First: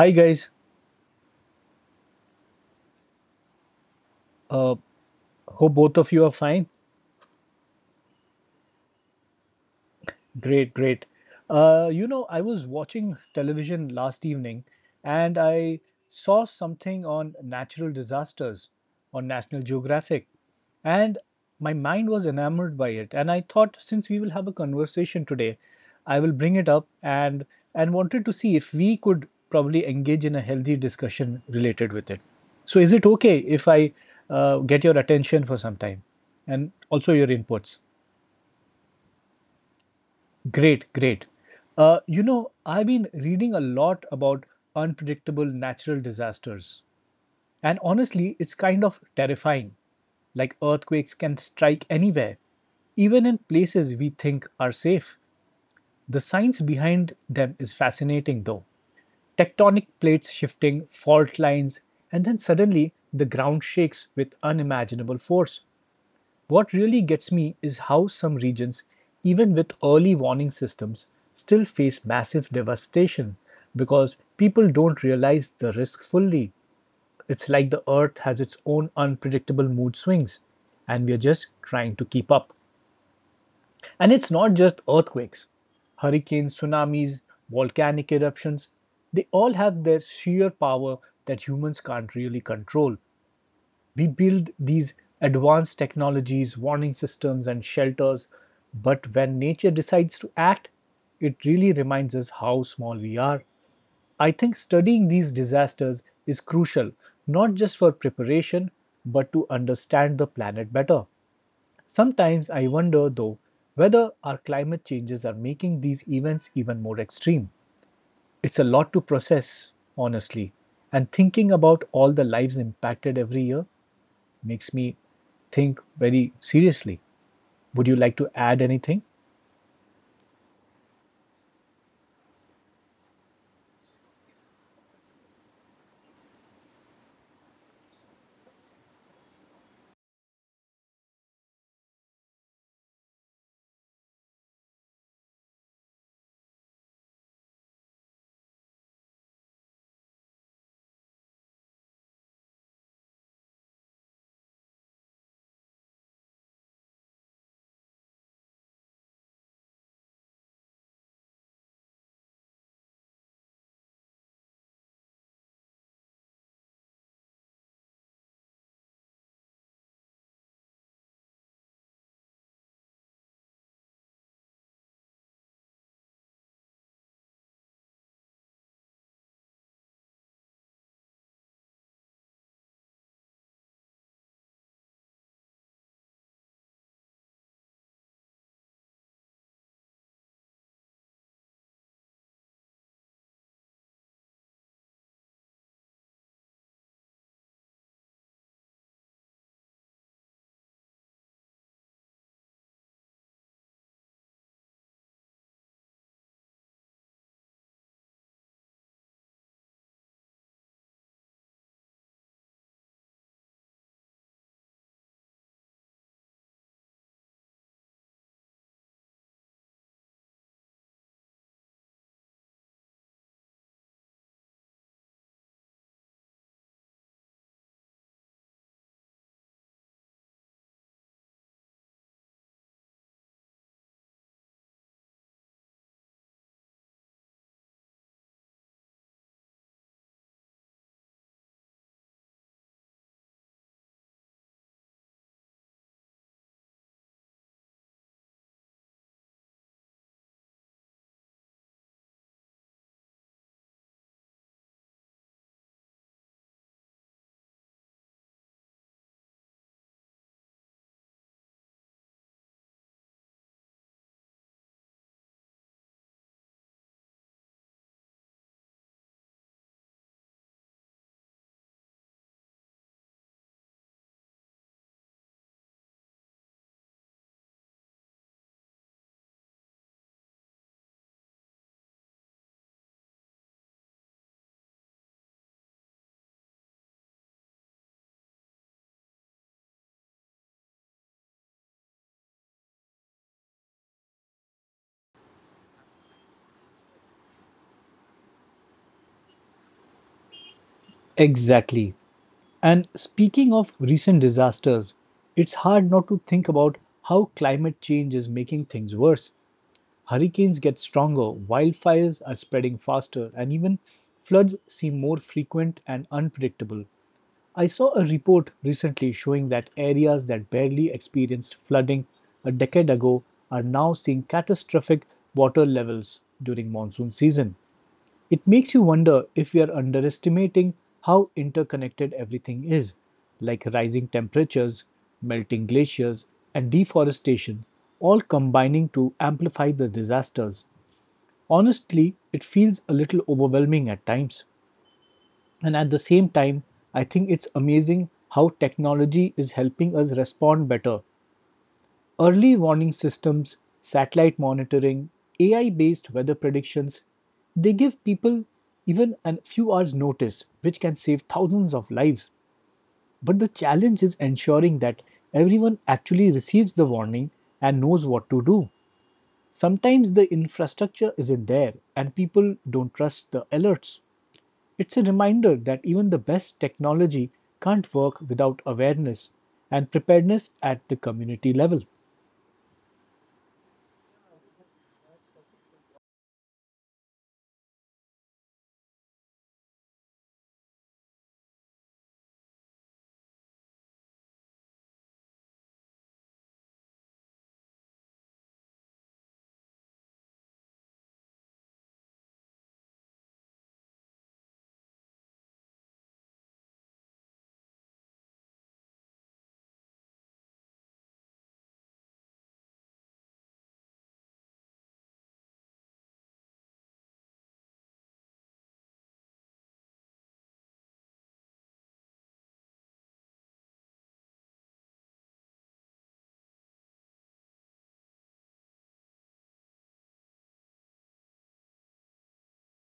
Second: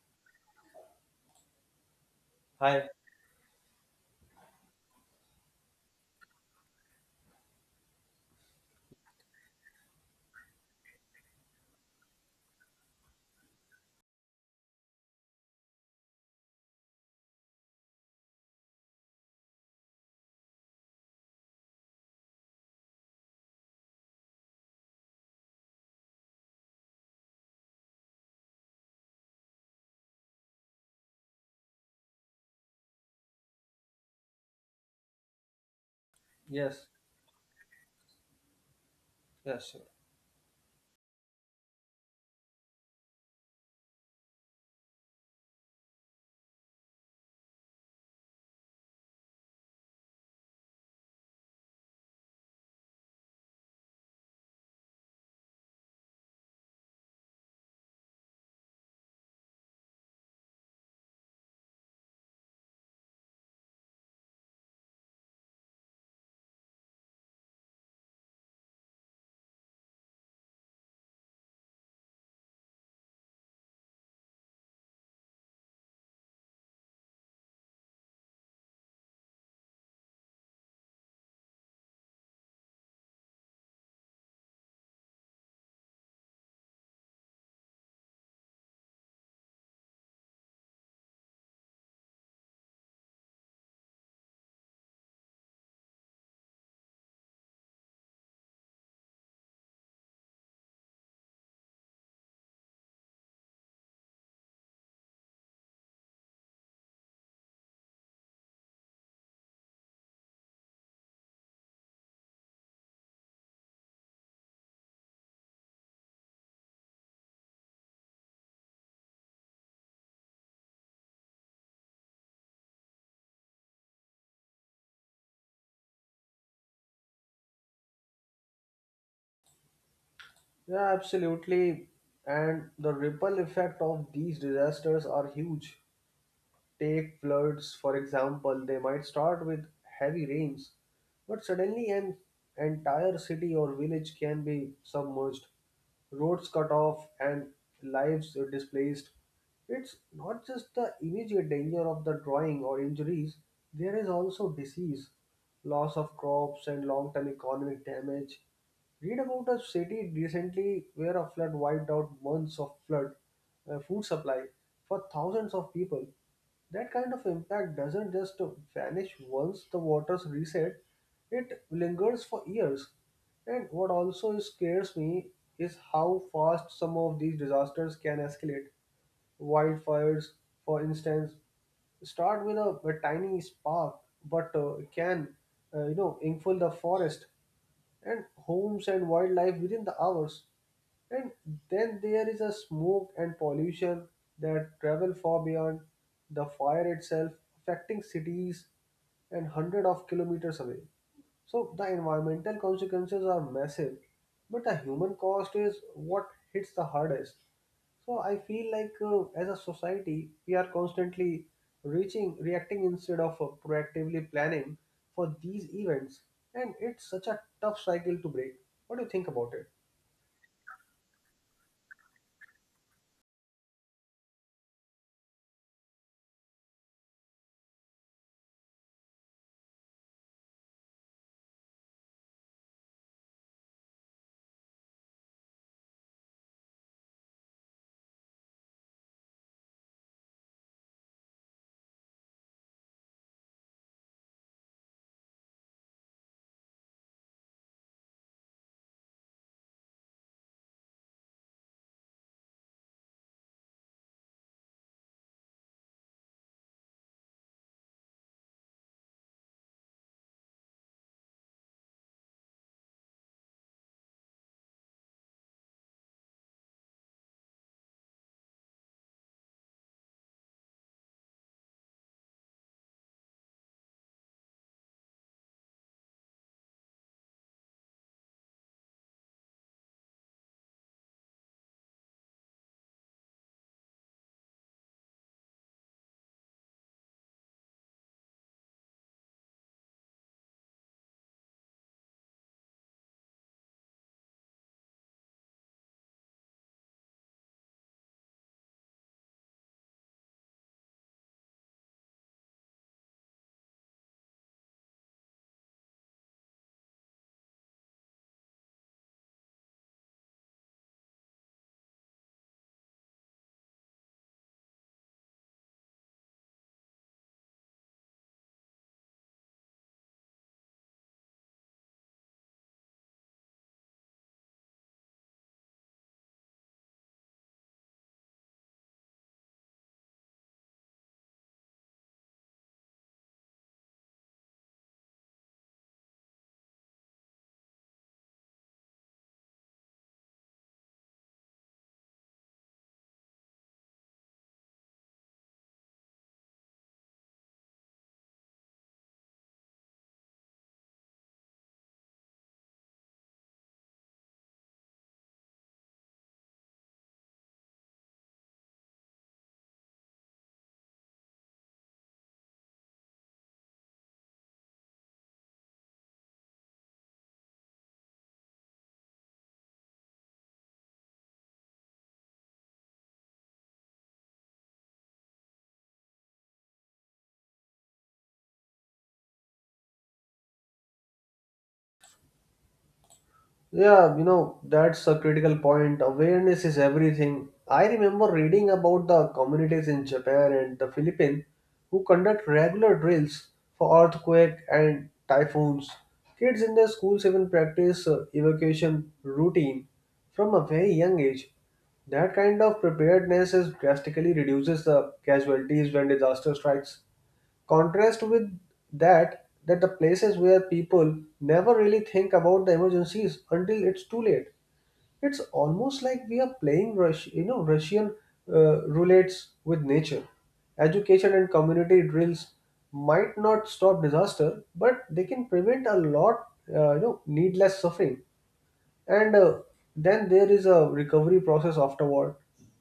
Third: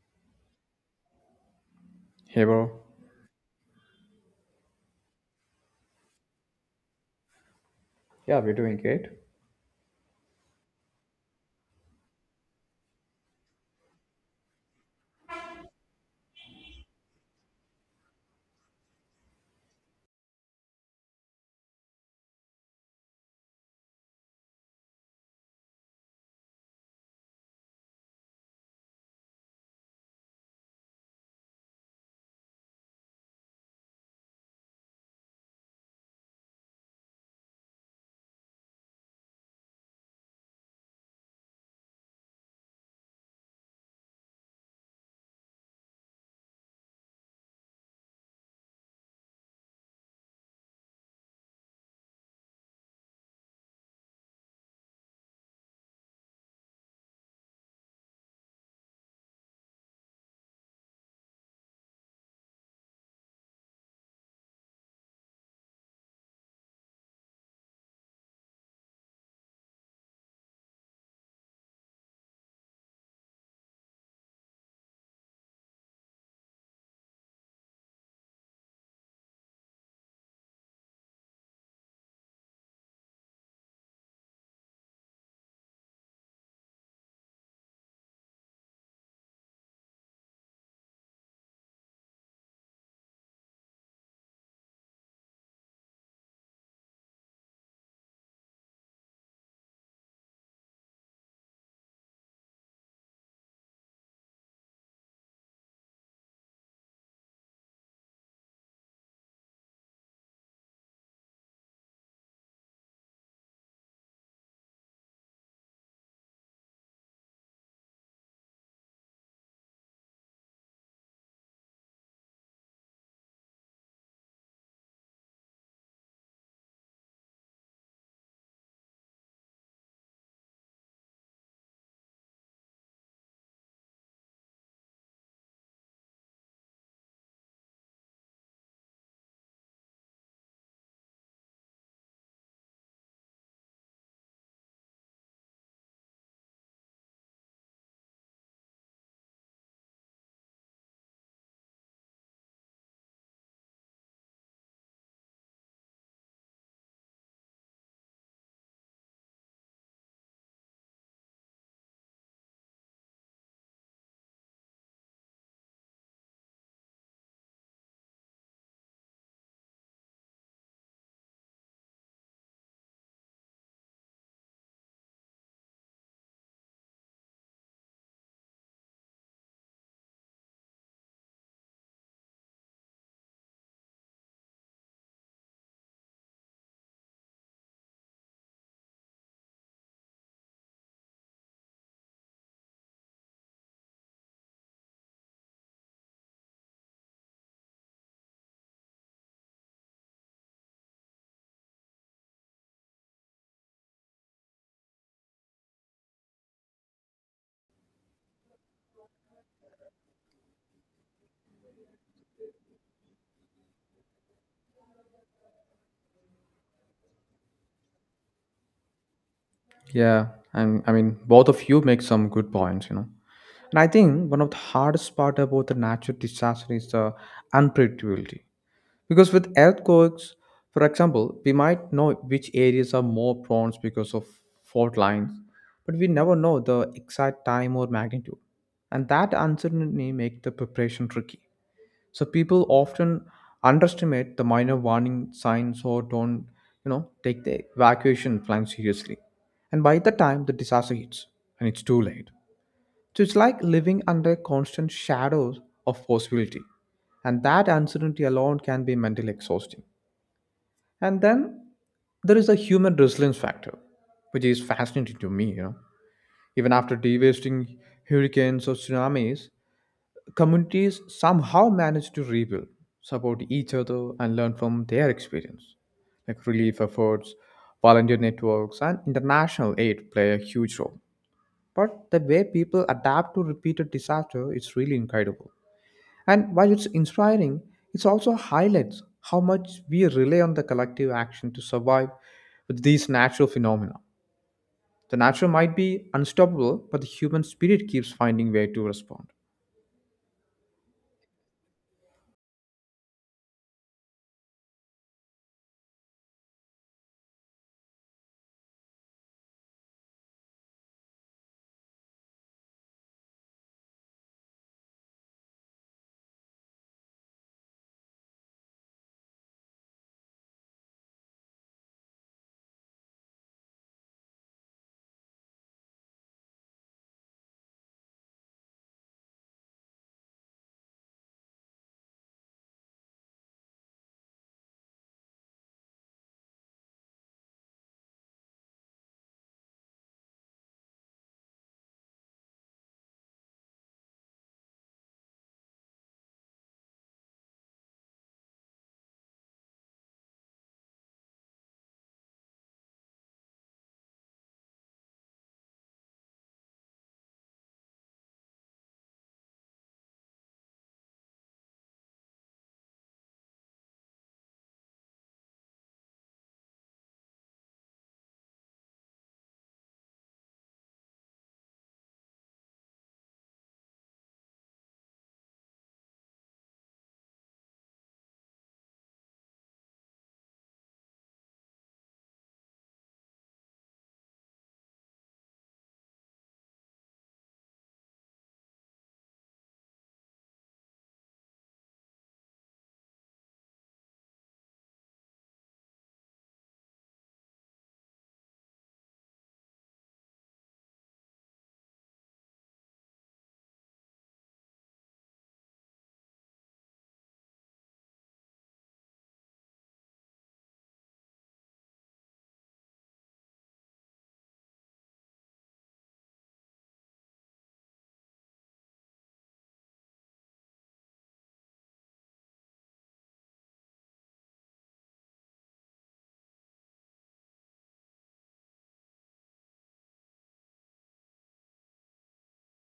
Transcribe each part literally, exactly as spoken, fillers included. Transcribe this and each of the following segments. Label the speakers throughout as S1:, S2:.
S1: Hi guys,
S2: Hey, bro.
S3: Hi.
S1: uh, hope both of you are fine.
S2: Yeah, we're doing great.
S1: Great, great. Uh, you know, I was watching television last evening and I saw something on natural disasters on National Geographic, and my mind was enamored by it. And I thought, since we will have a conversation today, I will bring it up and and wanted to see if we could probably engage in a healthy discussion related with it. So, is it okay if I uh, get your attention for some time and
S3: Yes.
S1: also your inputs?
S3: Yes.
S1: Great, great. Uh, you know, I've been reading a lot about unpredictable natural disasters. And honestly, it's kind of terrifying. Like earthquakes can strike anywhere, even in places we think are safe. The science behind them is fascinating, though. Tectonic plates shifting, fault lines, and then suddenly the ground shakes with unimaginable force. What really gets me is how some regions, even with early warning systems, still face massive devastation because people don't realize the risk fully. It's like the earth has its own unpredictable mood swings, and we're just trying to keep up. And it's not just earthquakes, hurricanes, tsunamis, volcanic eruptions, they all have their sheer power that humans can't really control. We build these advanced technologies, warning systems, and shelters, but when nature decides to act, it really reminds us how small we are. I think studying these disasters is crucial, not just for preparation, but to understand the planet better. Sometimes I wonder, though, whether our climate changes are making these events even more extreme. It's a lot to process, honestly, and thinking about all the lives impacted every year makes me think very seriously. Would you like to add anything?
S3: Yeah, absolutely. And the ripple effect of these disasters are huge. Take floods, for example, they might start with heavy rains, but suddenly an entire city or village can be submerged, roads cut off, and lives displaced. It's not just the immediate danger of the drawing or injuries, there is also disease, loss of crops, and long term economic damage. Read about a city recently where a flood wiped out months of flood uh, food supply for thousands of people. That kind of impact doesn't just vanish once the waters reset, it lingers for years. And what also scares me is how fast some of these disasters can escalate. Wildfires, for instance, start with a, a tiny spark but uh, can uh, you know engulf the forest and homes and wildlife within the hours. And then there is a smoke and pollution that travel far beyond the fire itself, affecting cities and hundreds of kilometers away. So the environmental consequences are massive, but the human cost is what hits the hardest. So I feel like uh, as a society, we are constantly reaching, reacting instead of uh, proactively planning for these events. And it's such a tough cycle to break. What do you think about it?
S2: Yeah, and I mean, both of you make some good points, you know. And I think one of the hardest part about the natural disaster is the unpredictability. Because with earthquakes, for example, we might know which areas are more prone because of fault lines, but we never know the exact time or magnitude. And that uncertainty makes the preparation tricky. So people often underestimate the minor warning signs or don't, you know, take the evacuation plan seriously. And by the time the disaster hits, and it's too late. So it's like living under constant shadows of possibility. And that uncertainty alone can be mentally exhausting. And then there is a human resilience factor, which is fascinating to me, you know. Even after devastating hurricanes or tsunamis, communities somehow manage to rebuild, support each other, and learn from their experience. Like relief efforts, volunteer networks, and international aid play a huge role. But the way people adapt to repeated disaster is really incredible. And while it's inspiring, it also highlights how much we rely on the collective action to survive with these natural phenomena. The nature might be unstoppable, but the human spirit keeps finding way to respond.
S1: Exactly. And speaking of recent disasters, it's hard not to think about how climate change is making things worse. Hurricanes get stronger, wildfires are spreading faster, and even floods seem more frequent and unpredictable. I saw a report recently showing that areas that barely experienced flooding a decade ago are now seeing catastrophic water levels during monsoon season. It makes you wonder if we are underestimating how interconnected everything is, like rising temperatures, melting glaciers, and deforestation, all combining to amplify the disasters. Honestly, it feels a little overwhelming at times. And at the same time, I think it's amazing how technology is helping us respond better. Early warning systems, satellite monitoring, A I based weather predictions, they give people even a few hours' notice, which can save thousands of lives. But the challenge is ensuring that everyone actually receives the warning and knows what to do. Sometimes the infrastructure isn't there and people don't trust the alerts. It's a reminder that even the best technology can't work without awareness and preparedness at the community level.
S3: Yeah, you know, that's a critical point. Awareness is everything. I remember reading about the communities in Japan and the Philippines who conduct regular drills for earthquake and typhoons. Kids in their schools even practice uh, evacuation routine from a very young age. That kind of preparedness is drastically reduces the casualties when disaster strikes. Contrast with that, that the places where people never really think about the emergencies until it's too late. It's almost like we are playing rush. you know, Russian uh, roulettes with nature. Education and community drills might not stop disaster, but they can prevent a lot, uh, you know, needless suffering. And uh, Then there is a recovery process afterward,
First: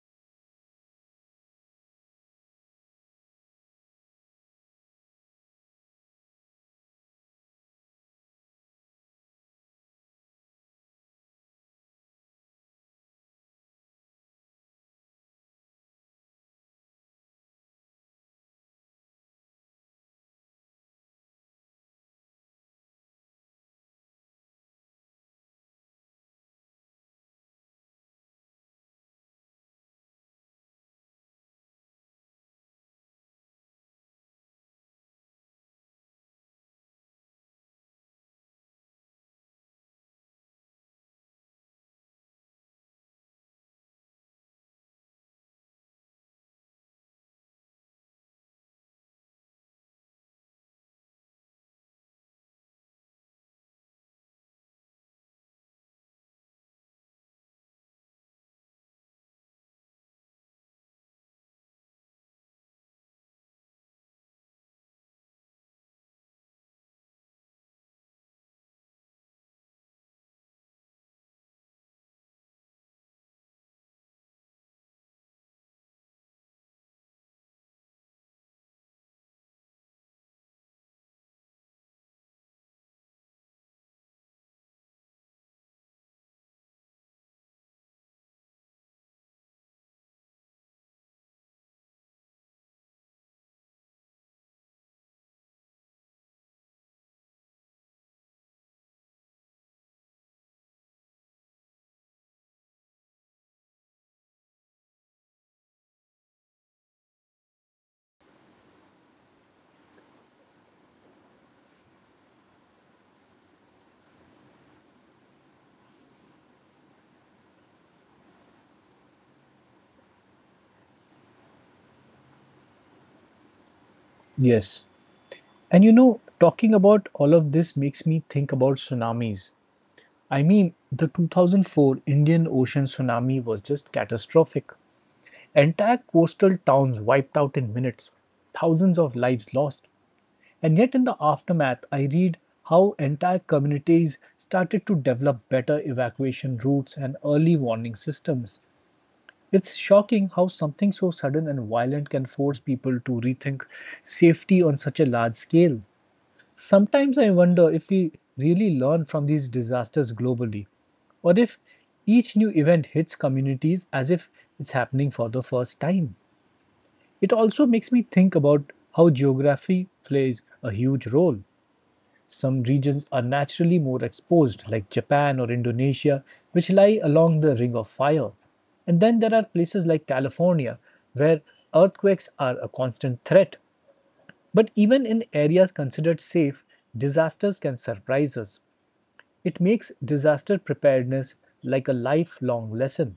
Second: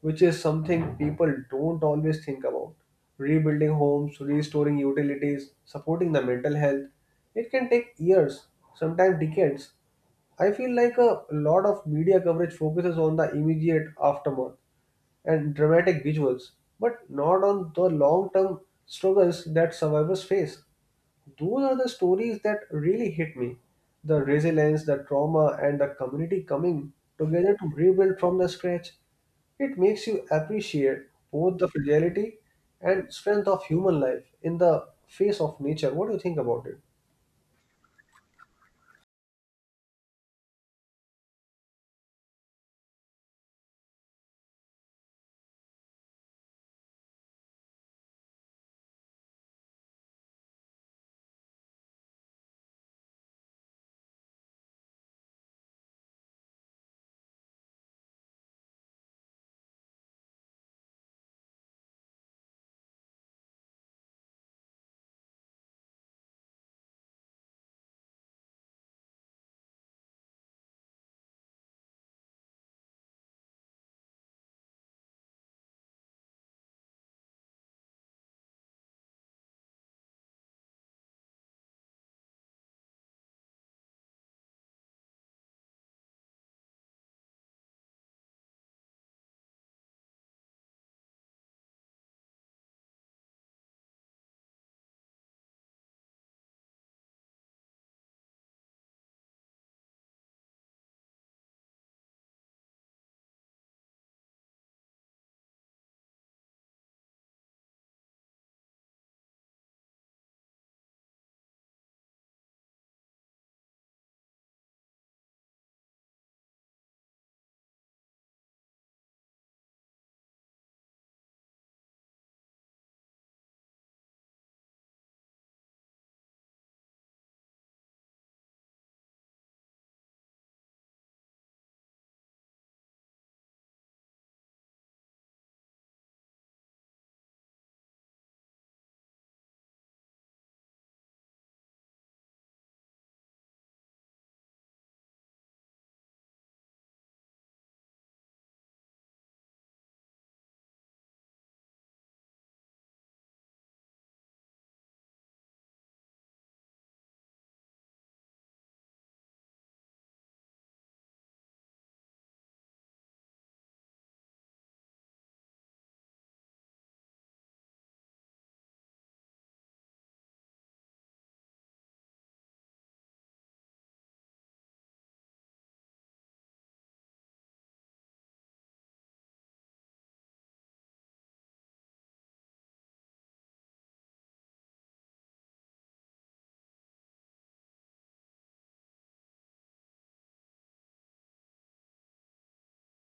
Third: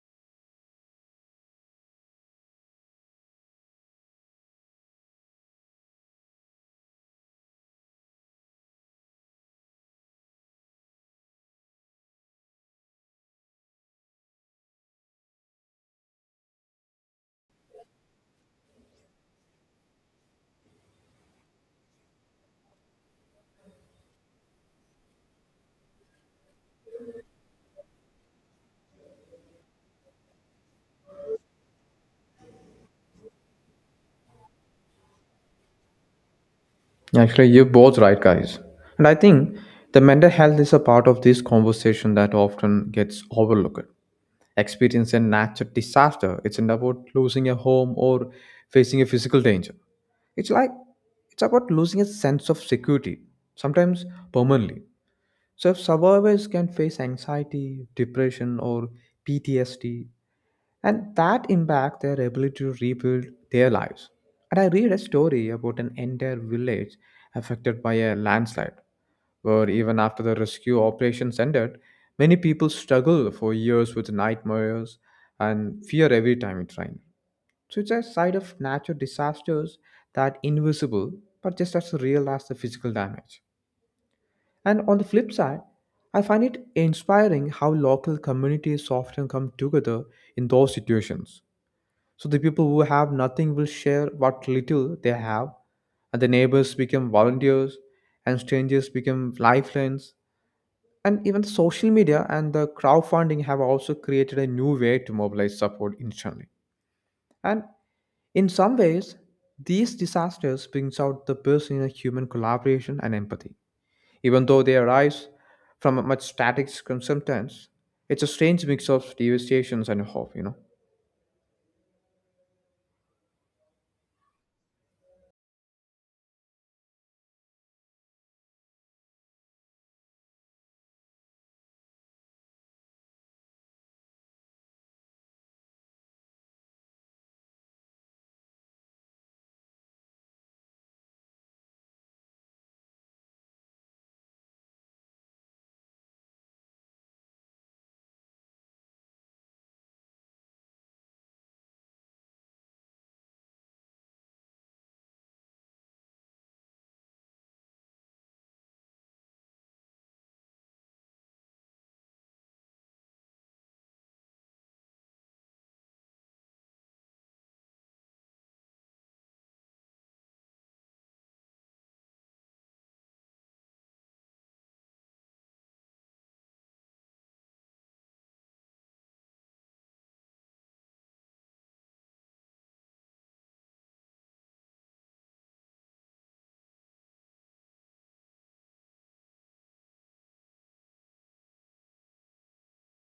S3: which is something people don't always think about: rebuilding homes, restoring utilities, supporting the mental health. It can take years, sometimes decades. I feel like a lot of media coverage focuses on the immediate aftermath and dramatic visuals, but not on the long term struggles that survivors face. Those are the stories that really hit me: the resilience, the trauma, and the community coming together to rebuild from the scratch. It makes you appreciate both the fragility and strength of human life in the face of nature. What do you think about it?
S2: Actually, you're both right, guys. And I think the mental health is a part of this conversation that often gets overlooked. Experience a natural disaster, it's not about losing a home or facing a physical danger. It's like it's about losing a sense of security, sometimes permanently. So if survivors can face anxiety, depression, or P T S D and that impact their ability to rebuild their lives. And I read a story about an entire village affected by a landslide, where even after the rescue operations ended, many people struggled for years with nightmares and fear every time it rained. So it's a side of natural disasters that invisible but just as real as the physical damage. And on the flip side, I find it inspiring how local communities often come together in those situations so the people who have nothing will share what little they have, and the neighbors become volunteers, and strangers become lifelines. And even social media and the crowdfunding have also created a new way to mobilize support instantly. And in some ways, these disasters brings out the best in a human collaboration and empathy. Even though they arise from a much static circumstance, it's a strange mix of devastations and hope, you know.
S1: Yes. And you know, talking about all of this makes me think about tsunamis. I mean, the two thousand four Indian Ocean tsunami was just catastrophic. Entire coastal towns wiped out in minutes, thousands of lives lost. And yet, in the aftermath, I read how entire communities started to develop better evacuation routes and early warning systems. It's shocking how something so sudden and violent can force people to rethink safety on such a large scale. Sometimes I wonder if we really learn from these disasters globally, or if each new event hits communities as if it's happening for the first time. It also makes me think about how geography plays a huge role. Some regions are naturally more exposed, like Japan or Indonesia, which lie along the Ring of Fire. And then there are places like California, where earthquakes are a constant threat. But even in areas considered safe, disasters can surprise us. It makes disaster preparedness like a lifelong lesson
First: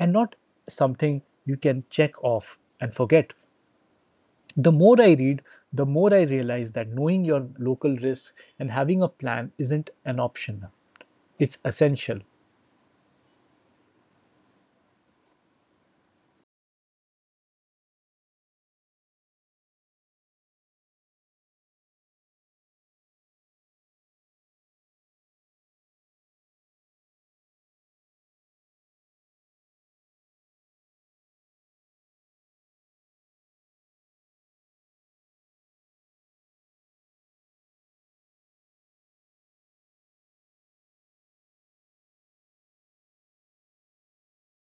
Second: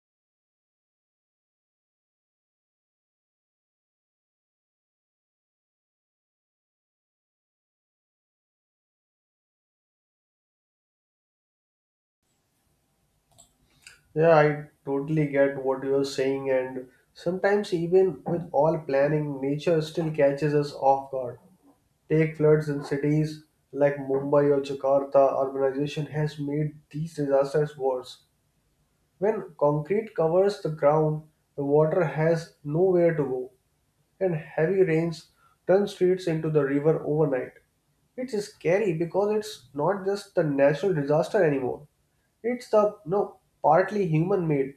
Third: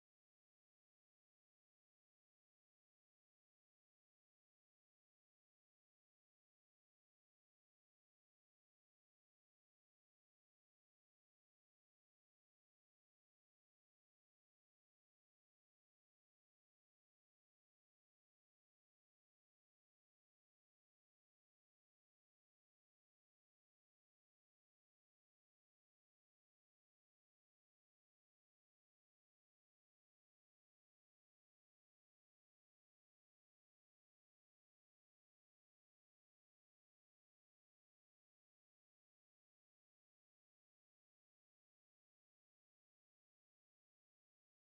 S1: and not something you can check off and forget. The more I read, the more I realize that knowing your local risks and having a plan isn't an option. It's essential.
S3: Yeah, I totally get what you're saying, and sometimes, even with all planning, nature still catches us off guard. Take floods in cities like Mumbai or Jakarta, urbanization has made these disasters worse. When concrete covers the ground, the water has nowhere to go, and heavy rains turn streets into the river overnight. It's scary because it's not just the natural disaster anymore. It's the no partly human made,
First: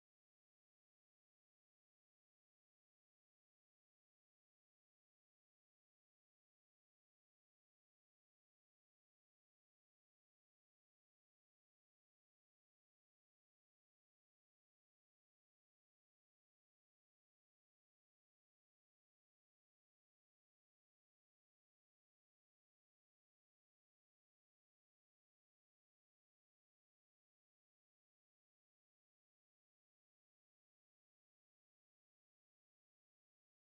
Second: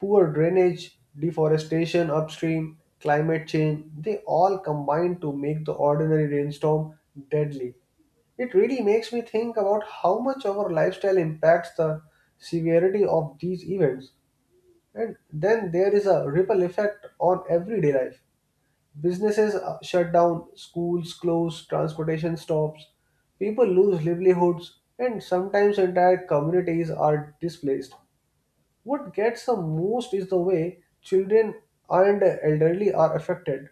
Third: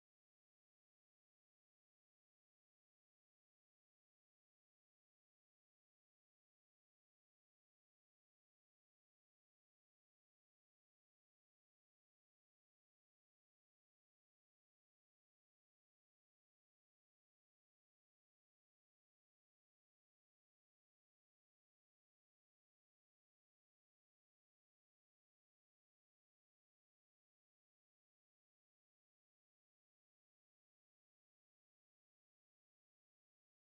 S3: poor drainage, deforestation upstream, climate change, they all combine to make the ordinary rainstorm deadly. It really makes me think about how much our lifestyle impacts the severity of these events. And then there is a ripple effect on everyday life. Businesses uh, shut down, schools close, transportation stops, people lose livelihoods, and sometimes entire communities are displaced. What gets the most is the way children and elderly are affected.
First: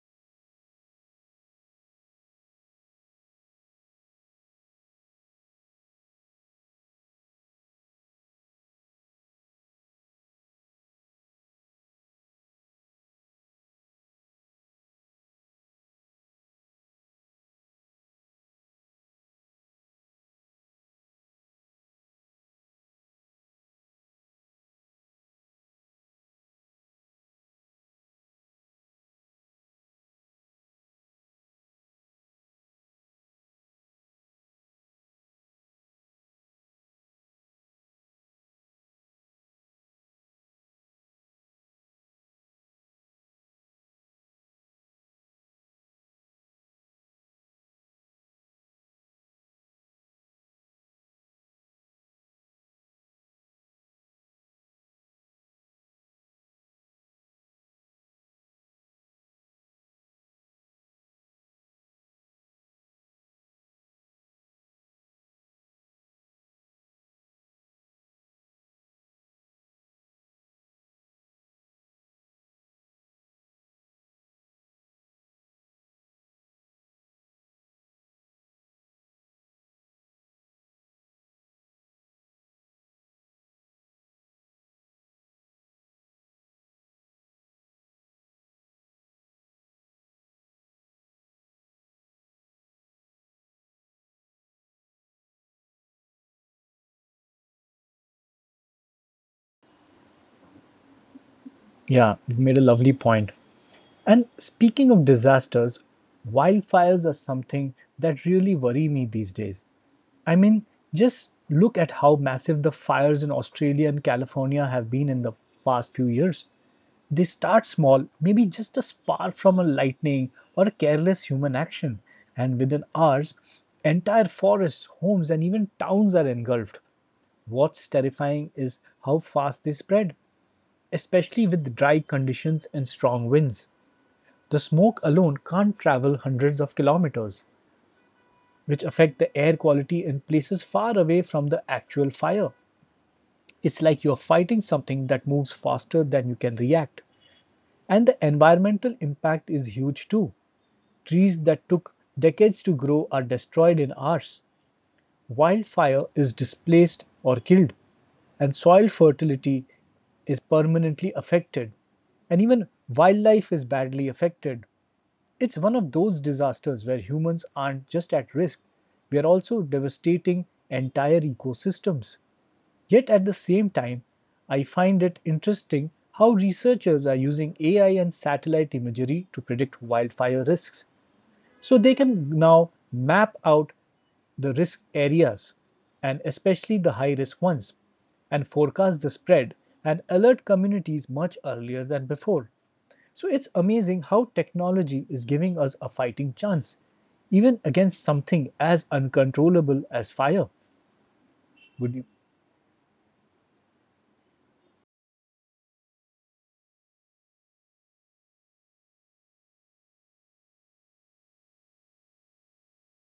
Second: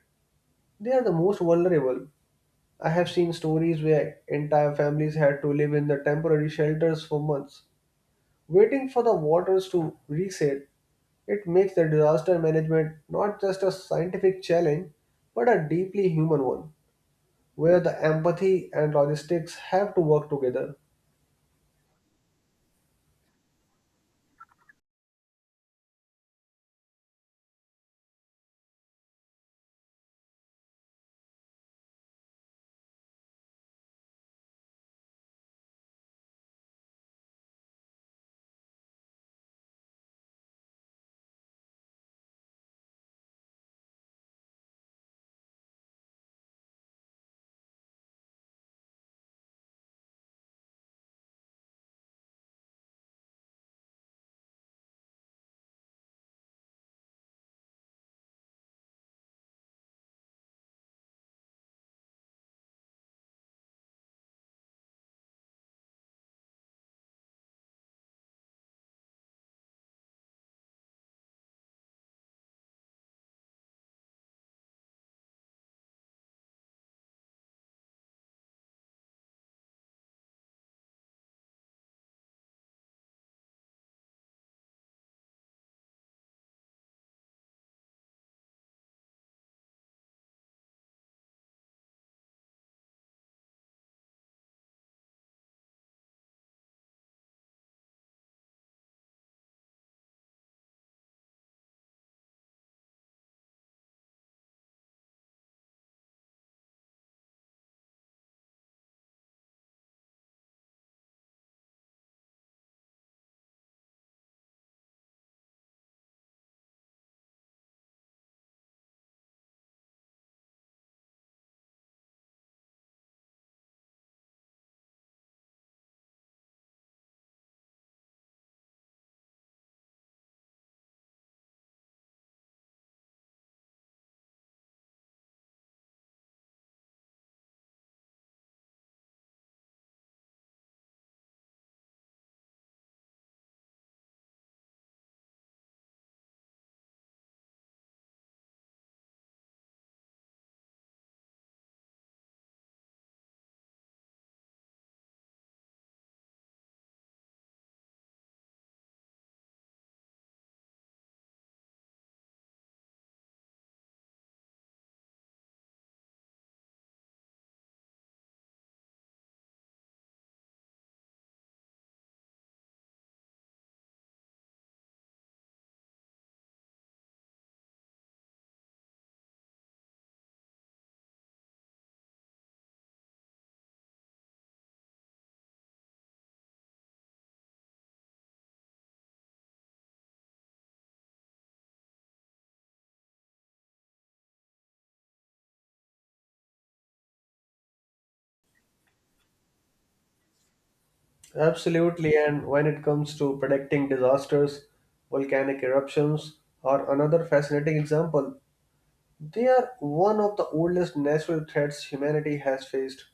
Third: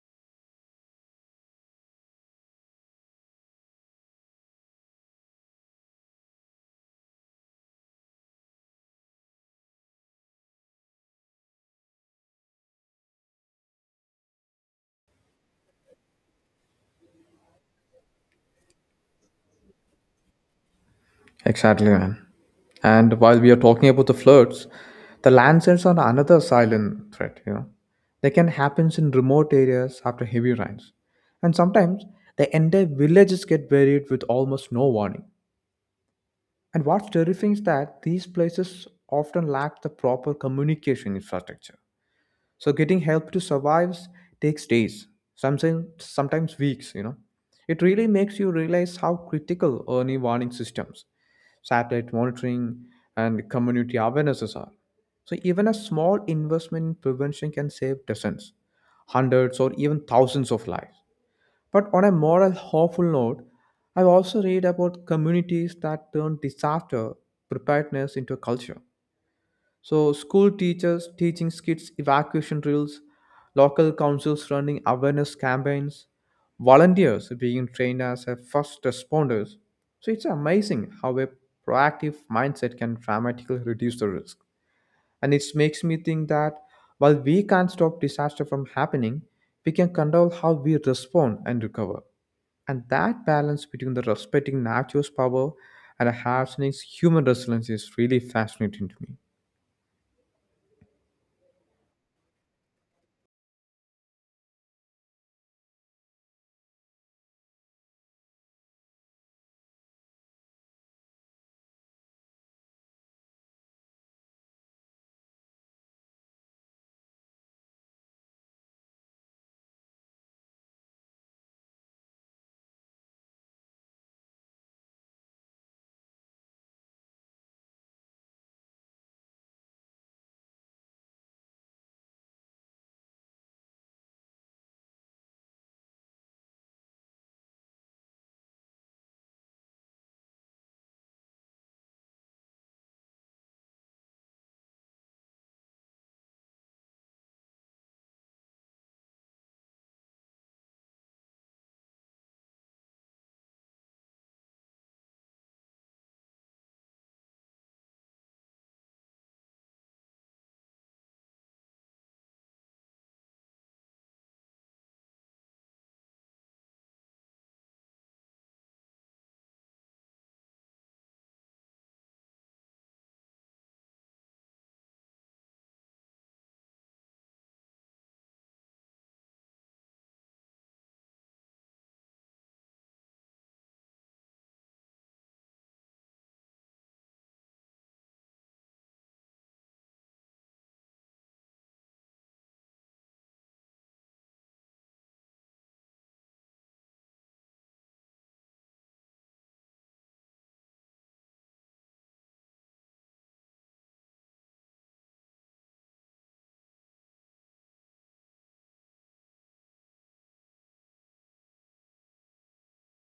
S3: They are the most vulnerable. I have seen stories where entire families had to live in the temporary shelters for months, waiting for the waters to reset. It makes the disaster management not just a scientific challenge, but a deeply human one, where the empathy and logistics have to work together.
S2: Exactly, man. And while we are talking about the floods, the landslides are another silent threat, you know. They can happen in remote areas after heavy rains. And sometimes the entire villages get buried with almost no warning. And what's terrifying is that these places often lack the proper communication infrastructure. So getting help to survive takes days, sometimes sometimes weeks, you know. It really makes you realize how critical early warning systems satellite monitoring, and community awarenesses are. So even a small investment in prevention can save dozens, hundreds, or even thousands of lives. But on a more hopeful note, I've also read about communities that turn disaster preparedness into a culture. So, school teachers teaching kids evacuation drills, local councils running awareness campaigns, volunteers being trained as a first responders. So, it's amazing how a proactive mindset can dramatically reduce the risk. And it makes me think that while we can't stop disaster from happening, we can control how we respond and recover. And that balance between the respecting nature's power and enhancing human resilience is really fascinating to me.
S1: Yeah, you made a lovely point. And speaking of disasters, wildfires are something that really worry me these days. I mean, just look at how massive the fires in Australia and California have been in the past few years. They start small, maybe just a spark from a lightning or a careless human action, and within hours, entire forests, homes, and even towns are engulfed. What's terrifying is how fast they spread, especially with dry conditions and strong winds. The smoke alone can't travel hundreds of kilometers, which affect the air quality in places far away from the actual fire. It's like you're fighting something that moves faster than you can react. And the environmental impact is huge too. Trees that took decades to grow are destroyed in hours. Wildfire is displaced or killed, and soil fertility is permanently affected, and even wildlife is badly affected. It's one of those disasters where humans aren't just at risk, we are also devastating entire ecosystems. Yet at the same time, I find it interesting how researchers are using A I and satellite imagery to predict wildfire risks. So they can now map out the risk areas and especially the high risk ones and forecast the spread and alert communities much earlier than before. So it's amazing how technology is giving us a fighting chance, even against something as uncontrollable as fire. Would you?
S3: Absolutely, and when it comes to predicting disasters, volcanic eruptions are another fascinating example. They are one of the oldest natural threats humanity has faced.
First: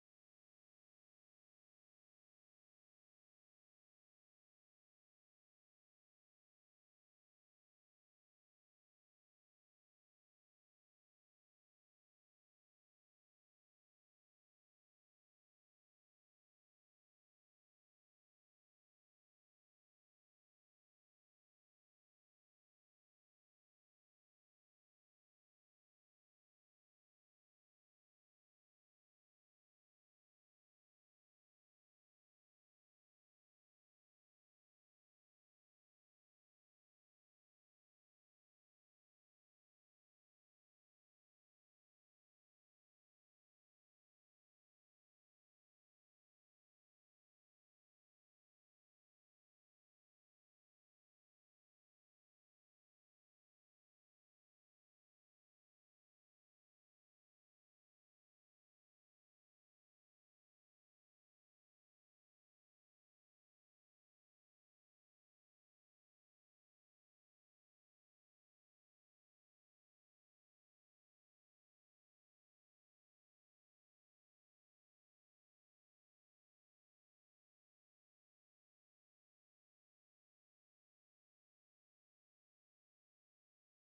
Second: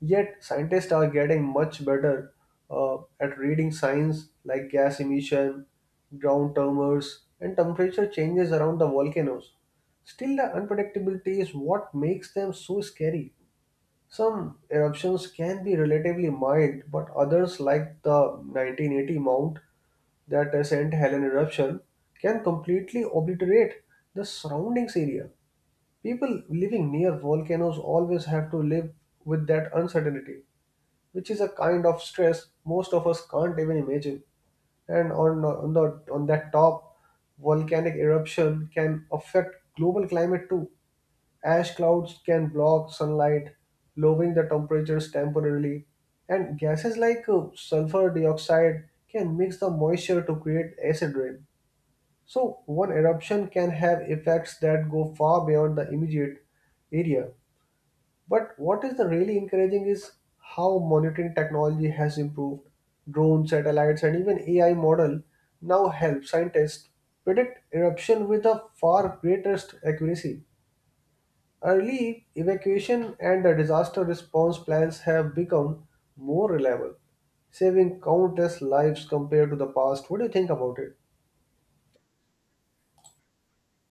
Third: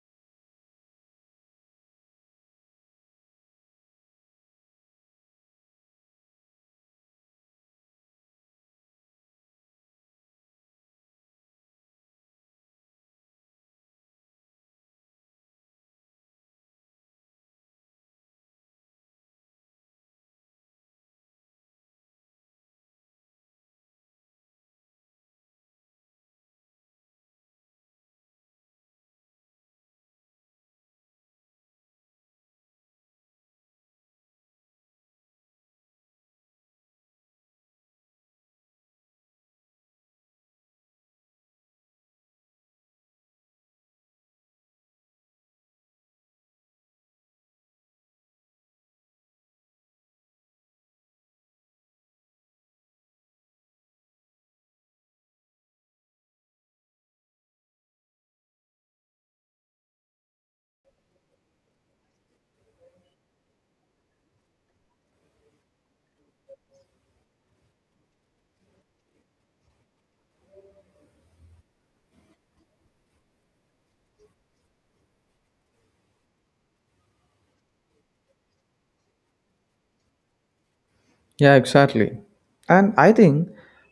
S3: Yet, scientists are getting much better uh, at reading signs like gas emission, ground tremors, and temperature changes around the volcanoes. Still, the unpredictability is what makes them so scary. Some eruptions can be relatively mild, but others, like the nineteen eighty Mount that uh, saint Helen eruption, can completely obliterate the surroundings area. People living near volcanoes always have to live with that uncertainty, which is a kind of stress most of us can't even imagine. And on, on, the, on that top, volcanic eruption can affect global climate too. Ash clouds can block sunlight, lowering the temperatures temporarily. And gases like uh, sulfur dioxide can mix the moisture to create acid rain. So, one eruption can have effects that go far beyond the immediate area. But what is the really encouraging is how monitoring technology has improved. Drone satellites and even A I model now help scientists predict eruption with a far greater st- accuracy. Early evacuation and the disaster response plans have become more reliable, saving countless lives compared to the past. What do you think about it?
S2: Yeah, exactly. And I think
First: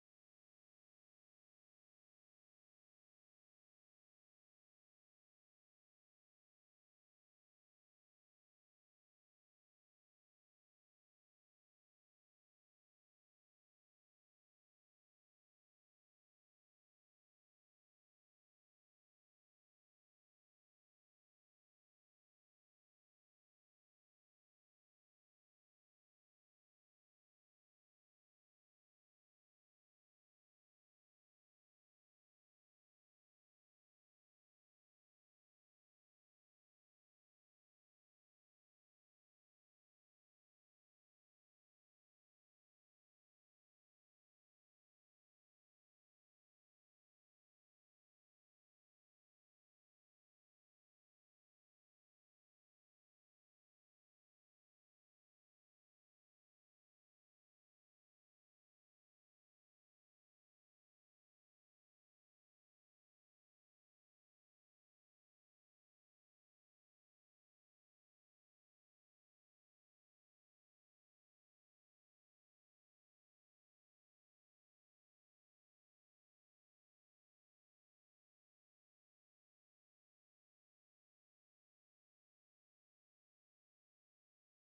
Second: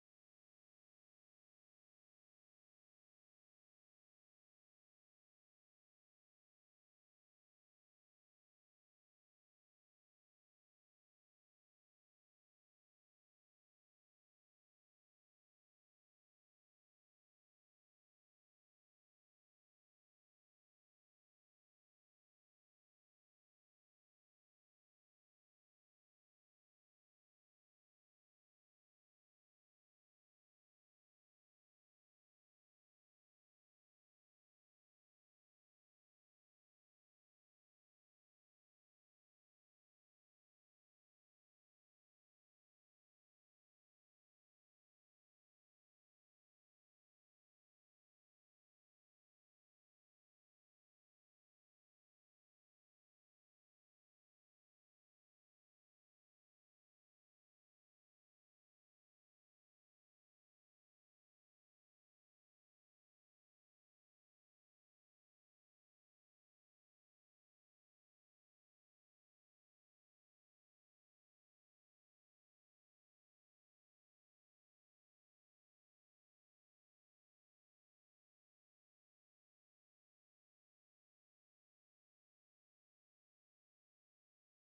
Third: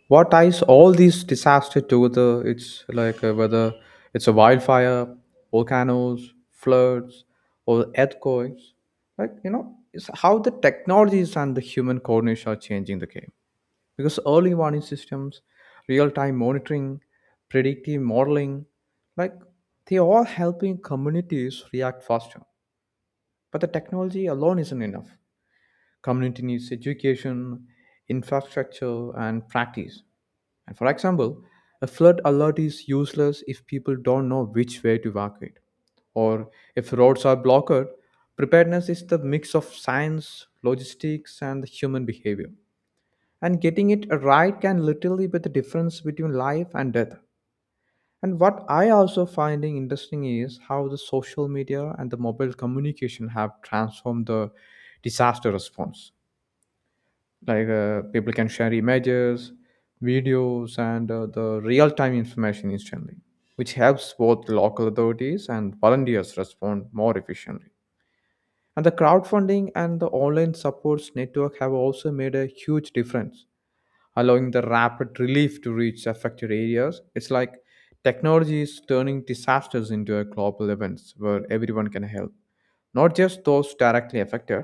S2: what ties all these disasters together, it's like uh, whether it's a wildfire, volcanoes, floods, or earthquakes, like, you know, it's how the technologies and the human coordination are changing the game. Because early warning systems, real time monitoring, predictive modeling, like, they are helping communities react faster. But the technology alone isn't enough. Community needs education, infrastructure, and practice. And for example, a flood alert is useless if people don't know which way to evacuate. Or if roads are blocked, preparedness is the mix of science, logistics, and the human behavior. And getting it right can literally be the difference between life and death. And what I also finding interesting is how the social media and the mobile communication have transformed the disaster response like uh, people can share images videos and uh, the real-time information instantly which helps both local authorities and volunteers respond more efficiently and the crowdfunding and the online supports network have also made a huge difference allowing the rapid relief to reach affected areas it's like technology is turning disasters into a global events where everyone can help not just those directly affected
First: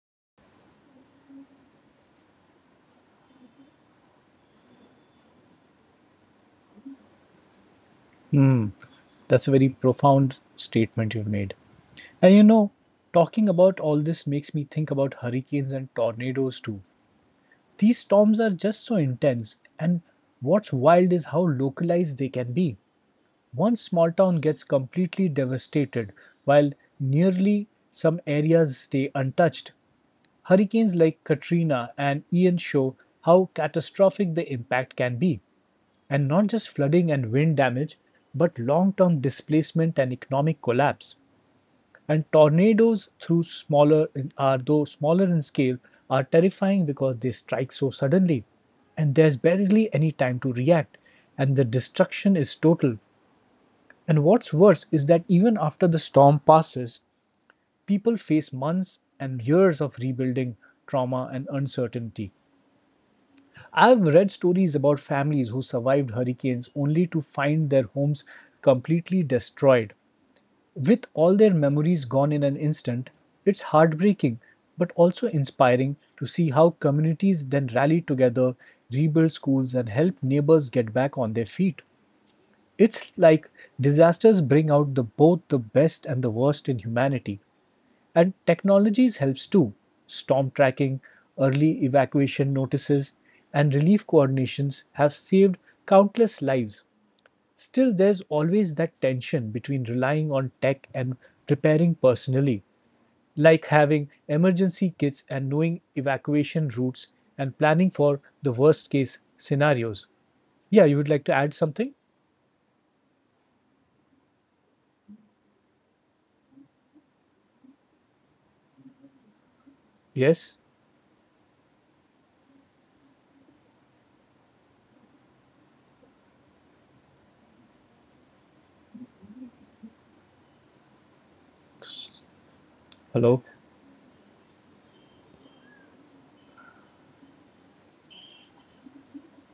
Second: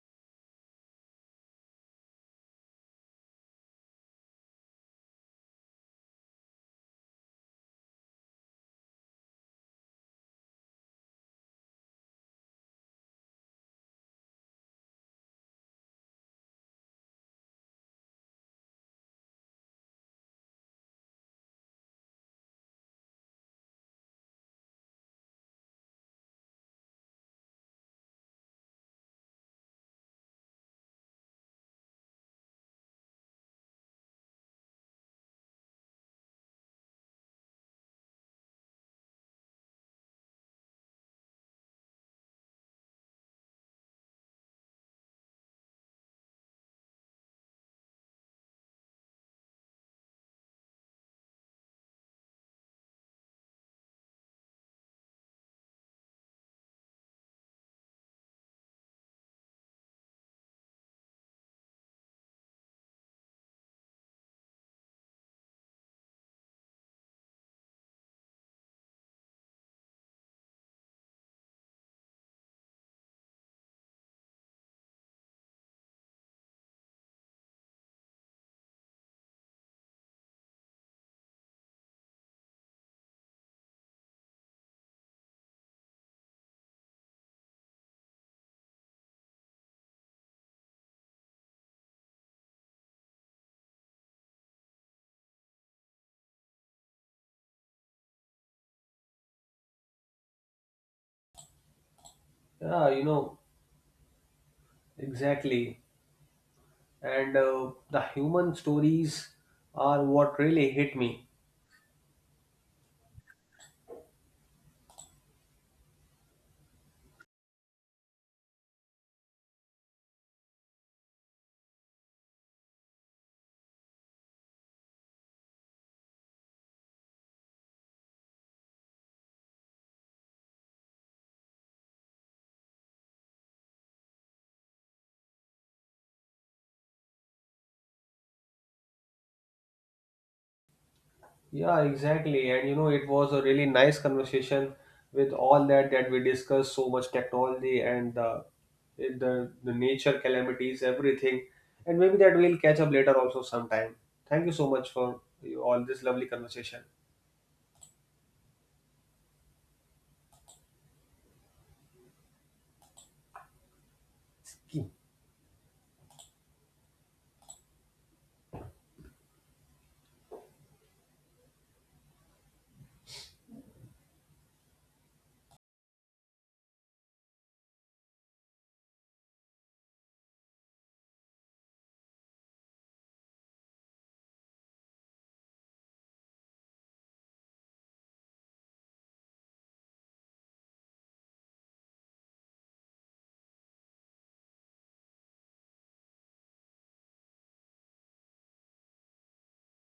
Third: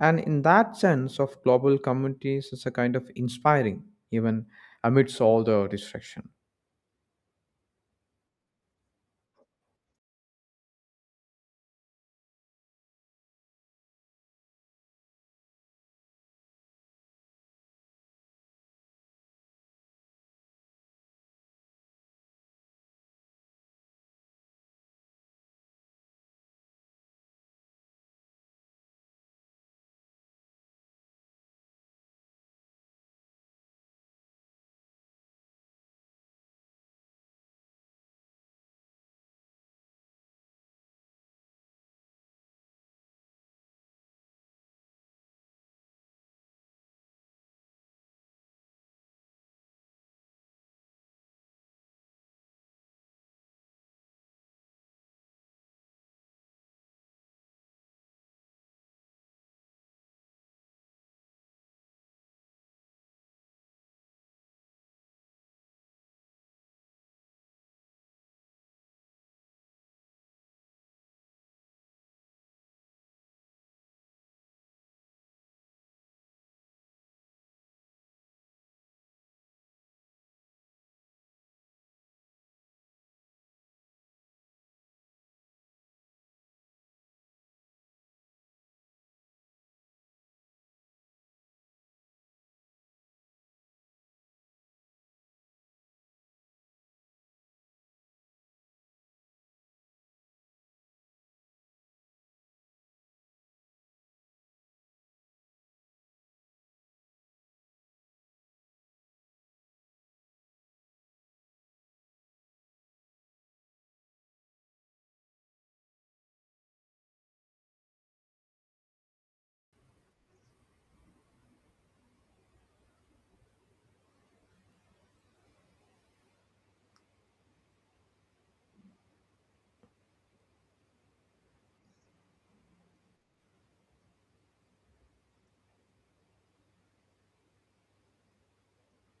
S2: and in that sense of global communities, it's a kind of inspiring, even amidst all the distraction.
S1: Hmm, that's a very profound statement you've made. And you know, talking about all this makes me think about hurricanes and tornadoes too. These storms are just so intense, and what's wild is how localized they can be. One small town gets completely devastated, while nearly some areas stay untouched. Hurricanes like Katrina and Ian show how catastrophic the impact can be, and not just flooding and wind damage, but long term displacement and economic collapse. And tornadoes, through smaller are though smaller in scale, are terrifying because they strike so suddenly, and there's barely any time to react, and the destruction is total. And what's worse is that even after the storm passes, people face months and years of rebuilding trauma and uncertainty. I've read stories about families who survived hurricanes only to find their homes completely destroyed. With all their memories gone in an instant, it's heartbreaking but also inspiring to see how communities then rally together, rebuild schools, and help neighbors get back on their feet. It's like disasters bring out the, both the best and the worst in humanity, and technologies helps too. Storm tracking, early evacuation notices, and relief coordinations have saved countless lives. Still, there's always that tension between relying on tech and preparing personally,
S3: Yeah, you know,
S1: like having emergency kits and
S3: exactly.
S1: knowing evacuation routes
S3: And
S1: and
S3: uh,
S1: planning
S3: the
S1: for the
S3: human
S1: worst case
S3: stories are
S1: scenarios.
S3: what really
S1: Yeah,
S3: hit
S1: you would like
S3: me.
S1: to add something? Yes? Hello?
S3: Yeah, exactly. And you know, it was a really nice conversation. With all that that we discussed, so much technology and the the, the nature calamities, everything. And maybe that we'll catch up later also sometime. Thank you so much for you- all this lovely conversation.